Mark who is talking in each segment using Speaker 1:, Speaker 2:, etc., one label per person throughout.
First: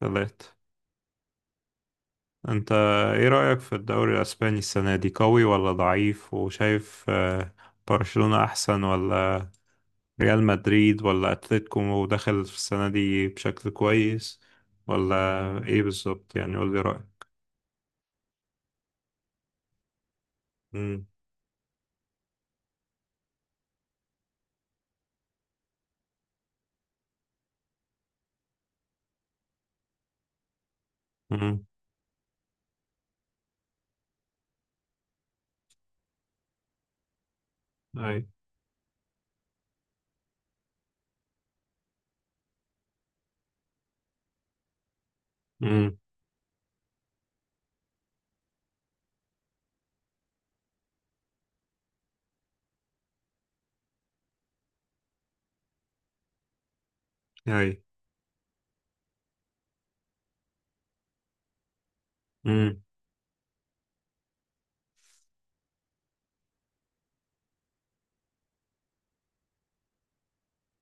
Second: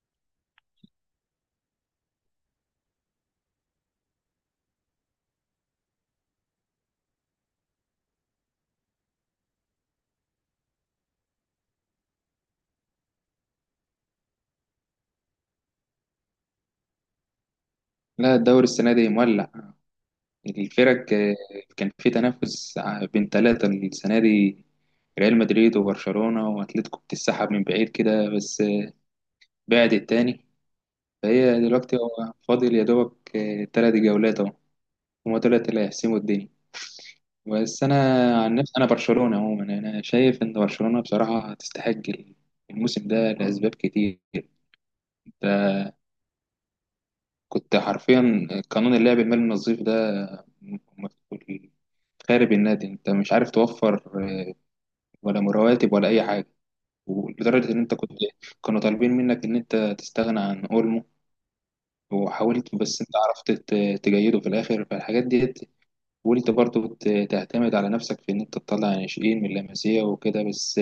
Speaker 1: ثلاثة. انت ايه رأيك في الدوري الاسباني السنة دي، قوي ولا ضعيف؟ وشايف برشلونة احسن ولا ريال مدريد ولا اتلتيكو داخل في السنة دي بشكل كويس، ولا ايه بالظبط؟ يعني قول لي رأيك.
Speaker 2: لا، الدوري السنة دي مولع.
Speaker 1: امم.
Speaker 2: الفرق كان في تنافس بين ثلاثة السنة دي. ريال مدريد وبرشلونة وأتلتيكو بتسحب من بعيد كده، بس بعد التاني. فهي
Speaker 1: امم
Speaker 2: دلوقتي هو فاضل يا دوبك تلات جولات أهو. هما دولت اللي هيحسموا الدنيا. بس أنا
Speaker 1: اي.
Speaker 2: عن نفسي، أنا برشلونة عموما. أنا شايف إن برشلونة بصراحة تستحق الموسم ده لأسباب كتير.
Speaker 1: امم.
Speaker 2: كنت حرفيا قانون اللعب المالي النظيف ده مكتوب- خارب النادي، انت مش عارف توفر ولا رواتب ولا اي حاجه.
Speaker 1: اي.
Speaker 2: ولدرجه ان انت كنت، كانوا طالبين منك ان انت تستغنى عن اولمو، وحاولت
Speaker 1: امم
Speaker 2: بس انت عرفت تجيده في الاخر. فالحاجات ديت، وانت برضو تعتمد على نفسك في ان انت تطلع ناشئين من لاماسيا وكده بس.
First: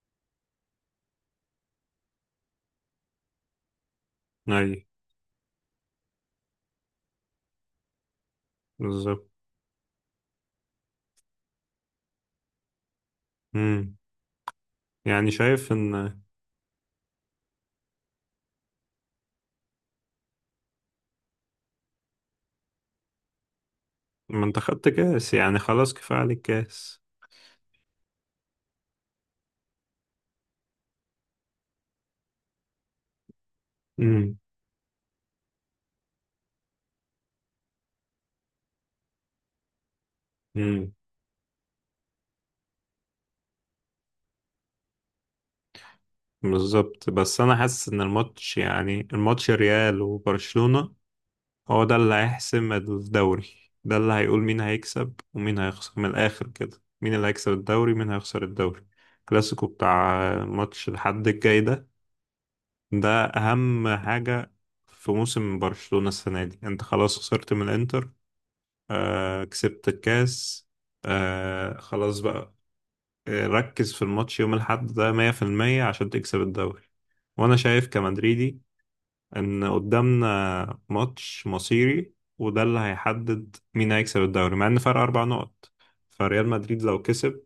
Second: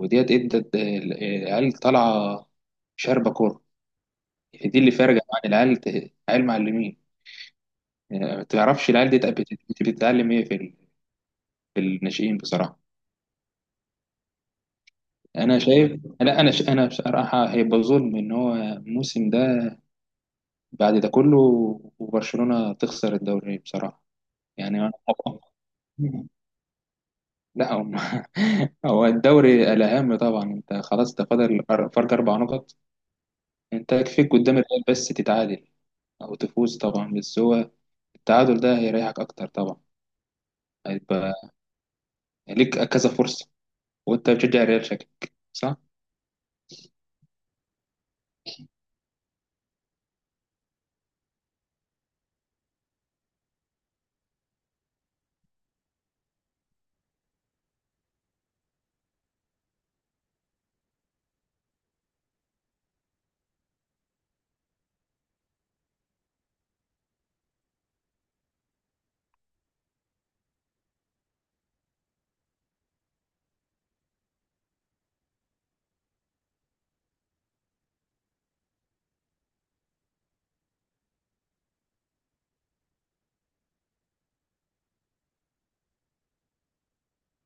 Speaker 2: وديت ادت العيال طالعه شاربه كوره.
Speaker 1: اي.
Speaker 2: دي اللي فارقه عن العيال. العيال معلمين ما تعرفش العيال دي
Speaker 1: بالظبط.
Speaker 2: بتتعلم ايه في في الناشئين بصراحه.
Speaker 1: امم يعني
Speaker 2: انا
Speaker 1: شايف
Speaker 2: شايف،
Speaker 1: ان...
Speaker 2: لا انا انا بصراحه هيبقى ظلم ان هو الموسم ده، بعد ده كله، وبرشلونه تخسر الدوري بصراحه.
Speaker 1: ما انت خدت
Speaker 2: يعني أنا-
Speaker 1: كاس، يعني خلاص كفاية عليك كاس.
Speaker 2: لا هم. هو الدوري الاهم طبعا. انت خلاص ده فاضل فرق اربع نقط. انت يكفيك
Speaker 1: امم
Speaker 2: قدام الريال بس تتعادل او تفوز طبعا. بس هو التعادل ده هيريحك اكتر طبعا. هيبقى ليك كذا فرصه. وانت بتشجع الريال، شكلك صح.
Speaker 1: بالظبط. بس انا حاسس ان الماتش، يعني الماتش ريال وبرشلونة، هو ده اللي هيحسم الدوري. ده اللي هيقول مين هيكسب ومين هيخسر. من الاخر كده، مين اللي هيكسب الدوري، مين هيخسر الدوري؟ الكلاسيكو بتاع ماتش الحد الجاي ده، ده اهم حاجة في موسم برشلونة السنة دي. انت خلاص خسرت من الانتر، آه كسبت الكاس، آه خلاص بقى. ركز في الماتش يوم الأحد ده 100% عشان تكسب الدوري. وانا شايف كمدريدي ان قدامنا ماتش مصيري، وده اللي هيحدد مين هيكسب الدوري، مع ان فرق 4 نقط. فريال مدريد لو كسب،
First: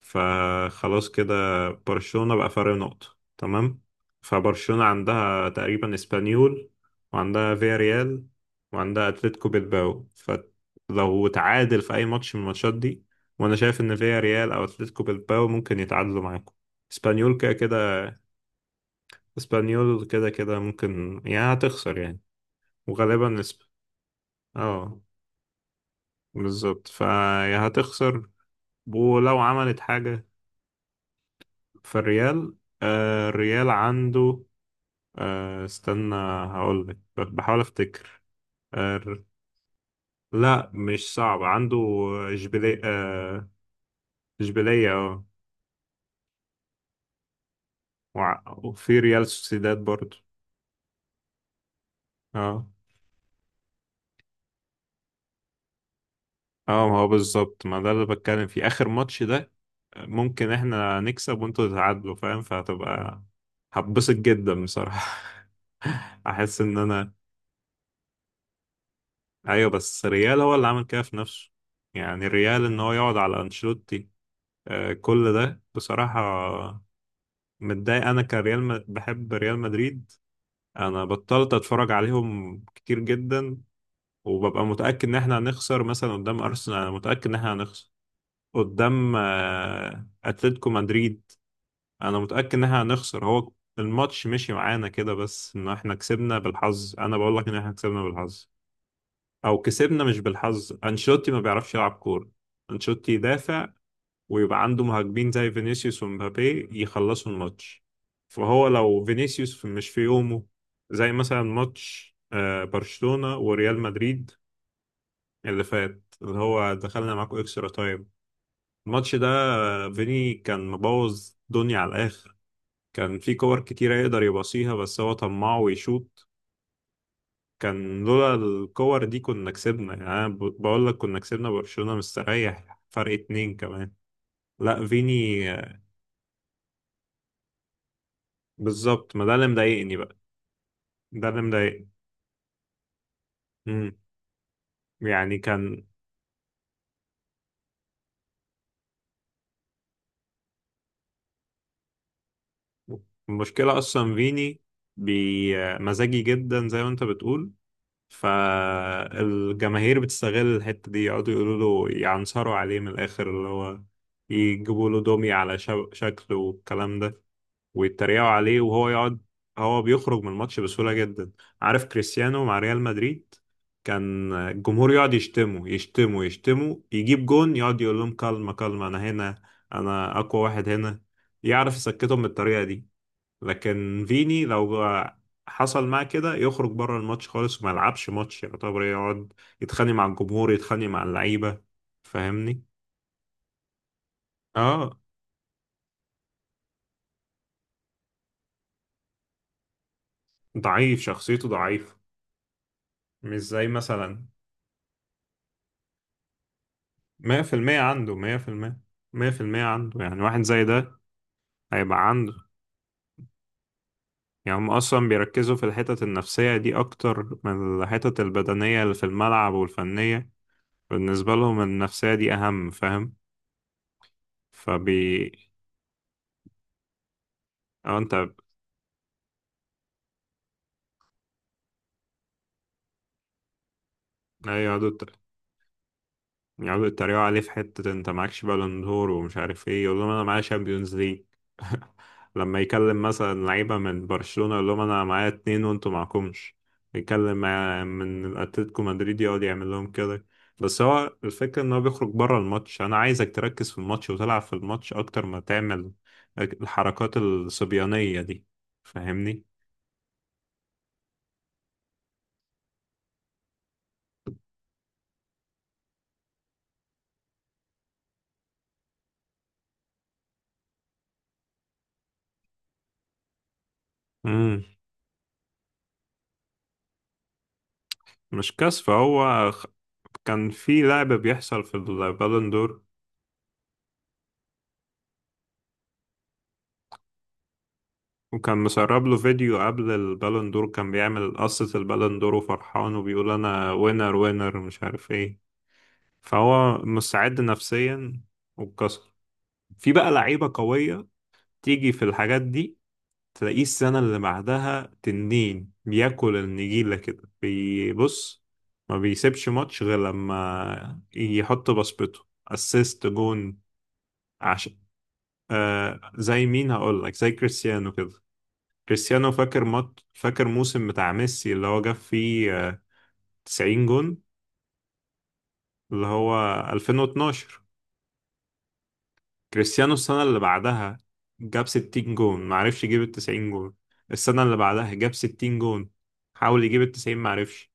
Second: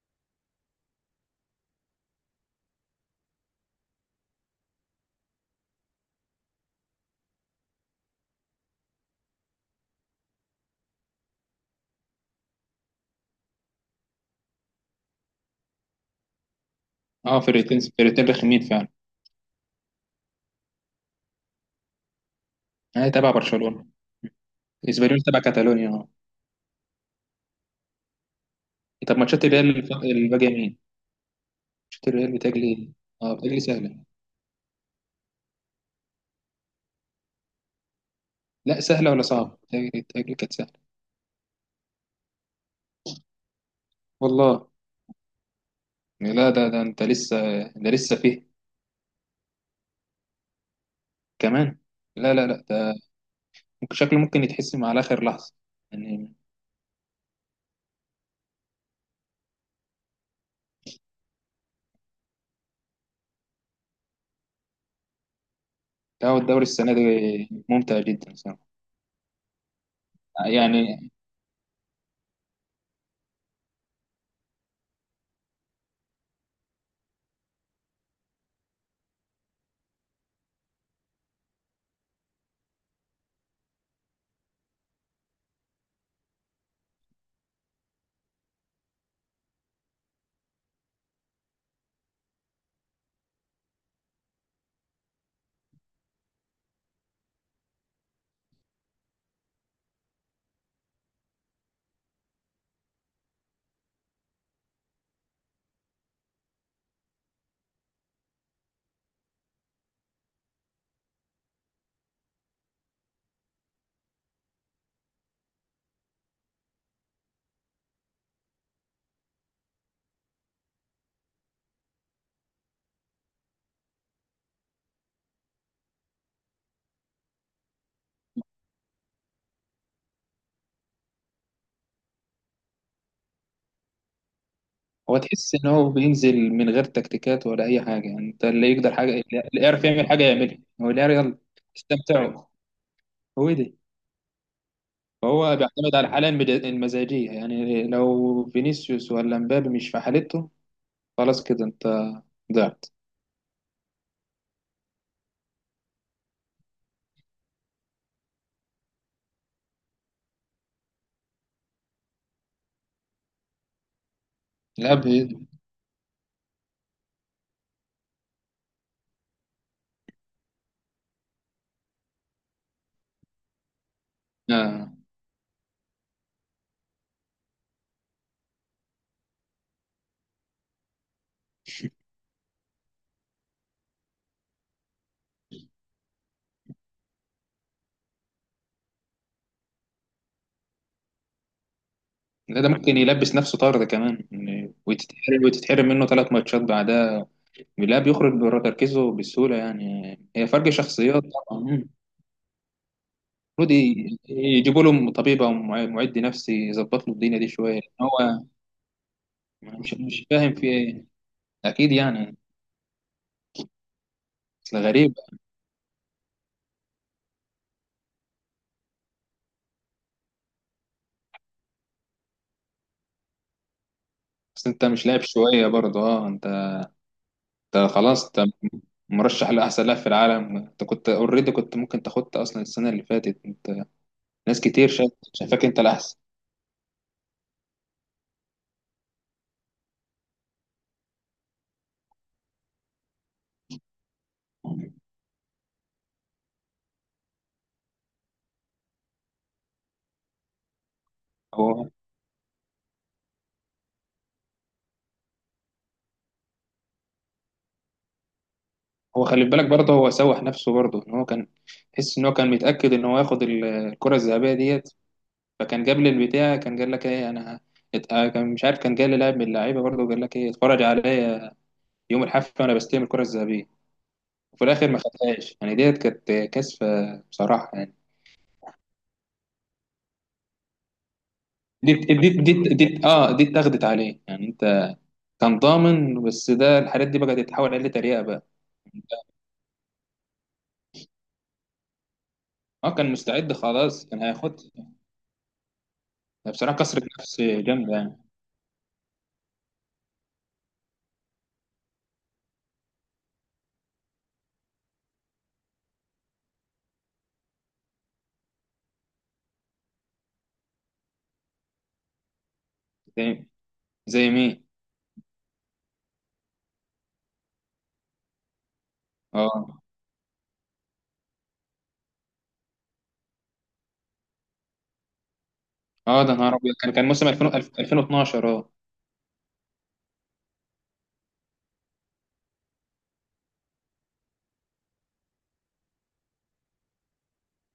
Speaker 1: فخلاص كده، برشلونة بقى فرق نقطة. تمام، فبرشلونة عندها تقريبا اسبانيول، وعندها فياريال، وعندها اتلتيكو بيلباو. فلو تعادل في اي ماتش من الماتشات دي، وانا شايف ان فياريال او اتلتيكو بيلباو ممكن يتعادلوا معاكم. اسبانيول
Speaker 2: اه،
Speaker 1: كده
Speaker 2: فرقتين
Speaker 1: كده،
Speaker 2: فرقتين رخمين فعلا.
Speaker 1: ممكن يعني هتخسر يعني،
Speaker 2: هي
Speaker 1: وغالبا
Speaker 2: تبع
Speaker 1: نسبة...
Speaker 2: برشلونة.
Speaker 1: اه
Speaker 2: اسبانيول تبع كاتالونيا، اه.
Speaker 1: بالظبط. فيا هتخسر
Speaker 2: طب
Speaker 1: ولو
Speaker 2: ماتشات الريال
Speaker 1: عملت حاجة.
Speaker 2: الباقية مين؟ ماتشات الريال
Speaker 1: فالريال،
Speaker 2: بتجلي. اه، بتجلي
Speaker 1: الريال
Speaker 2: سهلة.
Speaker 1: عنده، استنى، هقولك، بحاول افتكر.
Speaker 2: لا
Speaker 1: آه
Speaker 2: سهلة ولا
Speaker 1: ر-
Speaker 2: صعبة؟ بتجلي بتجلي كانت
Speaker 1: لا
Speaker 2: سهلة.
Speaker 1: مش صعب عنده. اشبيلية آه،
Speaker 2: والله.
Speaker 1: اشبيلية اه،
Speaker 2: لا ده ده انت لسه، ده لسه فيه
Speaker 1: وفي ريال سوسيداد برضو.
Speaker 2: كمان. لا
Speaker 1: اه
Speaker 2: ده ممكن شكله ممكن يتحسم على آخر لحظة يعني.
Speaker 1: اه، ما هو بالظبط، ما ده اللي بتكلم فيه، اخر ماتش ده، ممكن احنا نكسب وانتوا تتعادلوا، فاهم؟ فهتبقى هتبسط جدا بصراحة.
Speaker 2: لا هو
Speaker 1: احس
Speaker 2: الدوري
Speaker 1: ان
Speaker 2: السنة دي
Speaker 1: انا...
Speaker 2: ممتع جدا صراحة
Speaker 1: ايوه، بس ريال هو اللي عمل كده
Speaker 2: يعني.
Speaker 1: في نفسه. يعني ريال ان هو يقعد على انشيلوتي، كل ده بصراحة. متضايق انا كريال بحب ريال مدريد. انا بطلت اتفرج عليهم كتير جدا، وببقى متأكد ان احنا هنخسر مثلا قدام ارسنال. انا متأكد ان احنا هنخسر قدام اتلتيكو مدريد. انا متأكد ان احنا هنخسر. هو الماتش مشي معانا كده، بس ان احنا كسبنا بالحظ. انا بقول لك ان احنا كسبنا بالحظ، او كسبنا مش بالحظ. انشيلوتي ما بيعرفش يلعب كورة. انشيلوتي يدافع، ويبقى عنده مهاجمين زي فينيسيوس ومبابي يخلصوا الماتش. فهو لو فينيسيوس مش في يومه، زي مثلا ماتش برشلونة وريال مدريد اللي فات، اللي هو دخلنا معاكم اكسترا تايم، الماتش ده، فيني كان مبوظ دنيا على الاخر. كان في كور كتيرة يقدر يباصيها، بس هو طماع ويشوط. كان لولا الكور دي كنا كسبنا. يعني أنا بقول لك كنا كسبنا برشلونة مستريح فرق اتنين كمان. لا
Speaker 2: هو
Speaker 1: فيني
Speaker 2: تحس ان هو بينزل من غير تكتيكات ولا اي حاجه. يعني انت اللي يقدر حاجه،
Speaker 1: بالظبط.
Speaker 2: اللي
Speaker 1: ما ده اللي
Speaker 2: يعرف
Speaker 1: مضايقني
Speaker 2: يعمل
Speaker 1: بقى،
Speaker 2: حاجه يعملها. هو اللي يعرف
Speaker 1: ده
Speaker 2: يلا
Speaker 1: اللي مضايقني.
Speaker 2: استمتعوا. هو دي.
Speaker 1: مم. يعني
Speaker 2: فهو
Speaker 1: كان
Speaker 2: بيعتمد على الحاله المزاجيه. يعني لو فينيسيوس ولا مبابي مش في حالته، خلاص كده انت ضعت.
Speaker 1: المشكلة أصلا فيني بمزاجي جدا زي ما أنت بتقول. فالجماهير بتستغل الحتة دي، يقعدوا يقولوا له، يعنصروا عليه من الآخر، اللي هو يجيبوا له
Speaker 2: الاب
Speaker 1: دومي
Speaker 2: إيه؟
Speaker 1: على شكله والكلام ده، ويتريقوا عليه وهو يقعد. هو بيخرج من الماتش بسهولة جدا. عارف كريستيانو مع ريال مدريد، كان
Speaker 2: آه.
Speaker 1: الجمهور يقعد يشتمه يشتمه يشتمه، يجيب جون، يقعد يقول لهم كلمة كلمة، أنا هنا، أنا أقوى واحد هنا. يعرف يسكتهم بالطريقة دي. لكن فيني لو حصل معاه كده يخرج بره الماتش خالص وما يلعبش ماتش. يعتبر يقعد يتخانق مع الجمهور، يتخانق مع اللعيبة.
Speaker 2: لا
Speaker 1: فاهمني؟
Speaker 2: ده ممكن يلبس نفسه طرد كمان يعني،
Speaker 1: اه،
Speaker 2: وتتحرم، وتتحرم منه ثلاث ماتشات بعدها. لا بيخرج بره تركيزه بسهوله يعني. هي فرق
Speaker 1: ضعيف،
Speaker 2: شخصيات.
Speaker 1: شخصيته
Speaker 2: طبعا.
Speaker 1: ضعيفة. مش زي
Speaker 2: المفروض
Speaker 1: مثلا،
Speaker 2: يجيبوا له طبيب او معد نفسي يظبط له الدنيا
Speaker 1: مية
Speaker 2: دي
Speaker 1: في المية
Speaker 2: شويه، لان
Speaker 1: عنده، مية
Speaker 2: هو
Speaker 1: في المية،
Speaker 2: مش
Speaker 1: عنده يعني
Speaker 2: مش
Speaker 1: واحد
Speaker 2: فاهم
Speaker 1: زي
Speaker 2: في
Speaker 1: ده
Speaker 2: ايه. اكيد
Speaker 1: هيبقى عنده.
Speaker 2: يعني.
Speaker 1: يعني هم
Speaker 2: اصل
Speaker 1: أصلا
Speaker 2: غريب.
Speaker 1: بيركزوا في الحتت النفسية دي أكتر من الحتت البدنية اللي في الملعب والفنية. بالنسبة لهم النفسية دي أهم، فاهم؟
Speaker 2: بس انت
Speaker 1: فبي
Speaker 2: مش لاعب شويه برضه؟ اه، انت، انت
Speaker 1: أو أنت.
Speaker 2: خلاص، انت مرشح لاحسن لاعب في العالم. انت كنت اوريدي كنت ممكن تاخدت اصلا السنه اللي فاتت. انت
Speaker 1: أيوة،
Speaker 2: ناس كتير شايفاك انت الاحسن.
Speaker 1: يقعدوا يتريقوا عليه في حتة انت معكش بالون دور ومش عارف ايه، يقول لهم انا معايا شامبيونز ليج. لما يكلم مثلا لعيبة من برشلونة يقول لهم انا معايا اتنين وانتوا معكمش. يكلم من اتلتيكو مدريد، يقعد يعمل لهم كده. بس هو الفكرة ان هو
Speaker 2: هو،
Speaker 1: بيخرج بره الماتش. انا عايزك تركز في الماتش وتلعب في الماتش اكتر ما تعمل الحركات الصبيانية دي.
Speaker 2: هو
Speaker 1: فاهمني؟
Speaker 2: خلي بالك برضه، هو سوح نفسه برضه. ان هو كان، تحس ان هو كان متاكد ان هو ياخد الكره الذهبيه ديت. فكان جاب لي البتاع، كان قال لك ايه، انا، كان مش عارف، كان جاي لي لاعب من اللعيبه برضه وقال لك ايه، اتفرج عليا يوم الحفله وانا بستلم الكره الذهبيه.
Speaker 1: امم.
Speaker 2: وفي الاخر ما خدهاش يعني. ديت كانت كسفه بصراحه يعني.
Speaker 1: مش كسف، هو كان في لعب بيحصل في
Speaker 2: دي دي
Speaker 1: البالون
Speaker 2: دي,
Speaker 1: دور.
Speaker 2: دي اه، دي اتاخدت عليه يعني. انت كان ضامن، بس ده الحاجات دي بقت تتحول عليه تريقه بقى.
Speaker 1: وكان مسرب له فيديو قبل البالون دور، كان بيعمل قصة البالون دور وفرحان،
Speaker 2: اه، كان
Speaker 1: وبيقول
Speaker 2: مستعد
Speaker 1: أنا
Speaker 2: خلاص،
Speaker 1: وينر
Speaker 2: كان
Speaker 1: وينر
Speaker 2: هياخد.
Speaker 1: مش عارف إيه.
Speaker 2: بصراحه
Speaker 1: فهو
Speaker 2: كسرة نفس
Speaker 1: مستعد
Speaker 2: جامده يعني.
Speaker 1: نفسيا، واتكسر. في بقى لعيبة قوية تيجي في الحاجات دي، تلاقيه السنة اللي بعدها تنين، بياكل النجيلة كده بيبص. ما بيسيبش ماتش غير لما يحط بصمته، اسيست
Speaker 2: زي،
Speaker 1: جون.
Speaker 2: زي مين؟
Speaker 1: عشان... زي مين؟ هقول لك زي كريستيانو كده. كريستيانو فاكر
Speaker 2: اه.
Speaker 1: فاكر موسم بتاع ميسي اللي هو جاب فيه 90 جون، اللي
Speaker 2: اه،
Speaker 1: هو
Speaker 2: ده نهار ابيض، كان كان موسم 2000،
Speaker 1: 2012.
Speaker 2: 2012. اه،
Speaker 1: كريستيانو السنة اللي بعدها جاب 60 جون، معرفش يجيب ال 90 جون. السنة اللي بعدها جاب 60 جون، حاول يجيب ال 90، معرفش.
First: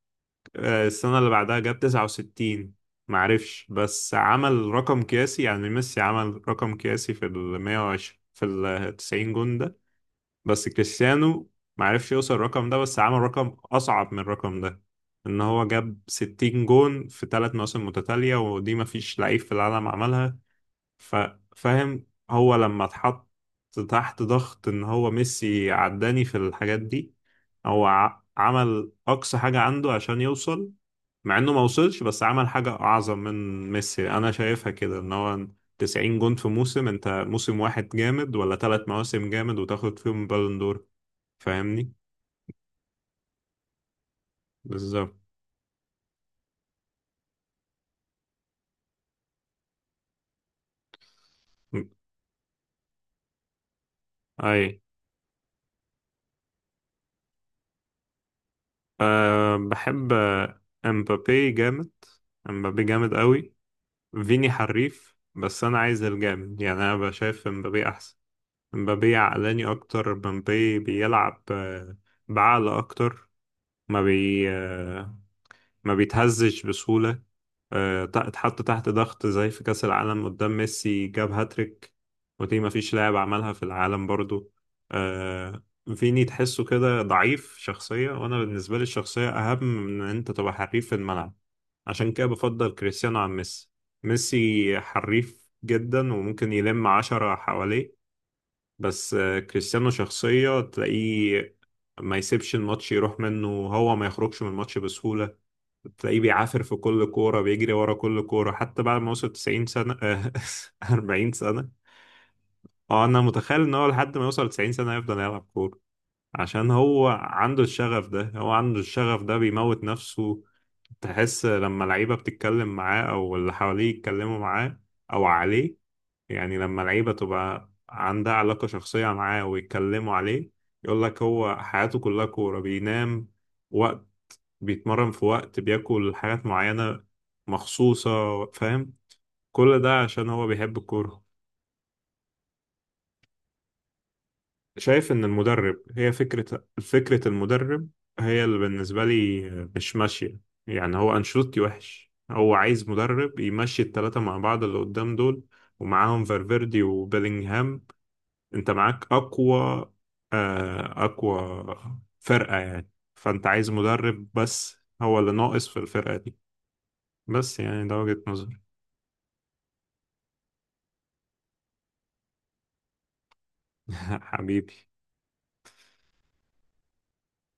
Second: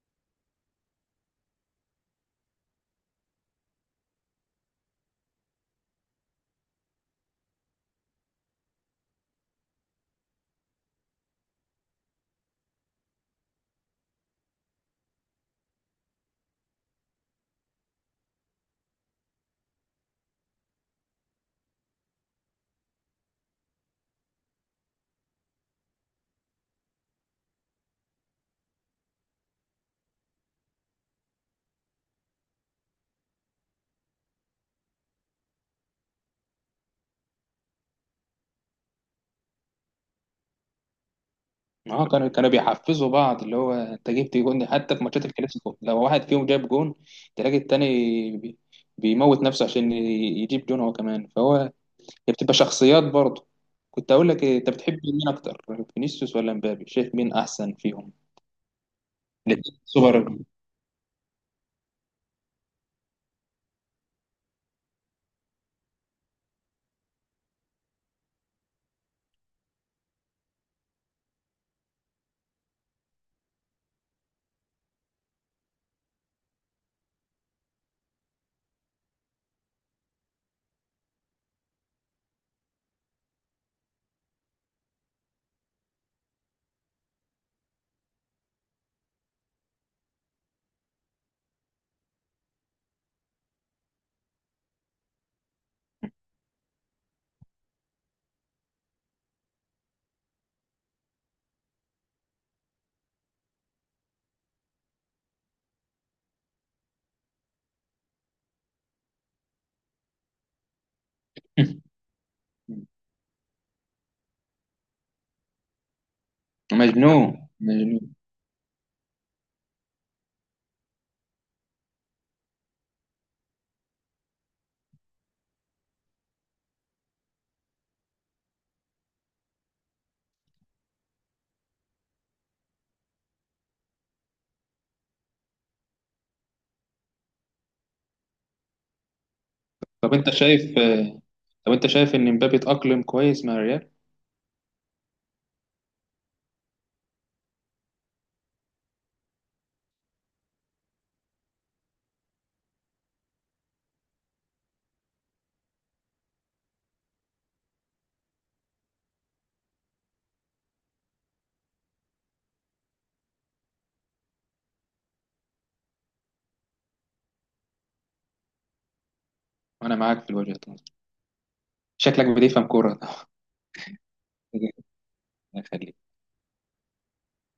Speaker 1: السنة اللي بعدها جاب 69، معرفش. بس عمل رقم قياسي. يعني ميسي عمل رقم قياسي في ال 120، في ال 90 جون ده. بس كريستيانو معرفش يوصل الرقم ده، بس عمل رقم أصعب من الرقم ده، إن هو جاب 60 جون في 3 مواسم متتالية، ودي مفيش لعيب في العالم عملها. ف... فاهم، هو لما اتحط تحت ضغط ان هو ميسي عداني في الحاجات دي، هو عمل اقصى حاجة عنده عشان يوصل. مع انه ما وصلش، بس عمل حاجة اعظم من ميسي انا شايفها كده، ان هو 90 جون في موسم، انت موسم واحد جامد ولا 3 مواسم جامد وتاخد فيهم بالون دور؟ فاهمني؟
Speaker 2: اه، كانوا كانوا بيحفزوا بعض. اللي هو انت جبت جون حتى في
Speaker 1: بالظبط.
Speaker 2: ماتشات الكلاسيكو، لو واحد فيهم جاب جون تلاقي التاني بي- بيموت نفسه عشان يجيب جون هو كمان. فهو، هي بتبقى شخصيات برضه. كنت اقول لك إيه،
Speaker 1: اي.
Speaker 2: انت بتحب مين اكتر، فينيسيوس ولا مبابي؟ شايف مين احسن فيهم؟
Speaker 1: أه،
Speaker 2: الاتنين
Speaker 1: بحب
Speaker 2: سوبر.
Speaker 1: امبابي جامد، امبابي جامد قوي. فيني حريف، بس انا عايز الجامد. يعني انا بشايف مبابي احسن. مبابي عقلاني اكتر، مبابي بيلعب بعقل اكتر. ما بي آه، ما بيتهزش بسهولة. اتحط تحت ضغط زي في كأس العالم قدام ميسي جاب هاتريك، ودي مفيش لاعب عملها في العالم برضو. آه، فيني تحسه كده ضعيف شخصية. وأنا بالنسبة لي الشخصية أهم من إن أنت تبقى حريف في الملعب. عشان كده بفضل كريستيانو عن ميسي. ميسي حريف جدا وممكن يلم عشرة حواليه، بس كريستيانو شخصية، تلاقيه ما يسيبش الماتش يروح منه، وهو ما يخرجش من الماتش بسهولة. تلاقيه بيعافر في كل كورة، بيجري ورا كل كورة حتى بعد ما وصل 90 سنة، 40 سنة. اه انا متخيل ان هو لحد ما يوصل 90 سنة يفضل يلعب كورة، عشان هو
Speaker 2: مجنون
Speaker 1: عنده الشغف
Speaker 2: مجنون.
Speaker 1: ده، هو عنده الشغف ده، بيموت نفسه. تحس لما لعيبة بتتكلم معاه او اللي حواليه يتكلموا معاه او عليه، يعني لما لعيبة تبقى عندها علاقة شخصية معاه ويتكلموا عليه، يقول لك هو حياته كلها كورة. بينام، بيتمرن في وقت، بياكل حاجات معينة مخصوصة، فاهم؟ كل ده
Speaker 2: طب
Speaker 1: عشان
Speaker 2: انت
Speaker 1: هو
Speaker 2: شايف،
Speaker 1: بيحب الكورة.
Speaker 2: طب انت شايف ان مبابي اتأقلم كويس مع الريال؟
Speaker 1: شايف إن المدرب هي فكرة، المدرب هي اللي بالنسبة لي مش ماشية. يعني هو أنشيلوتي وحش، هو عايز مدرب يمشي التلاتة مع بعض اللي قدام دول، ومعاهم فالفيردي وبيلينغهام. أنت معاك أقوى، أقوى فرقة يعني. فأنت عايز مدرب بس، هو اللي ناقص في الفرقة دي. بس يعني ده وجهة نظري.
Speaker 2: وانا معاك في الوجهة دي. شكلك بتفهم كورة.
Speaker 1: حبيبي.
Speaker 2: الله يخليك.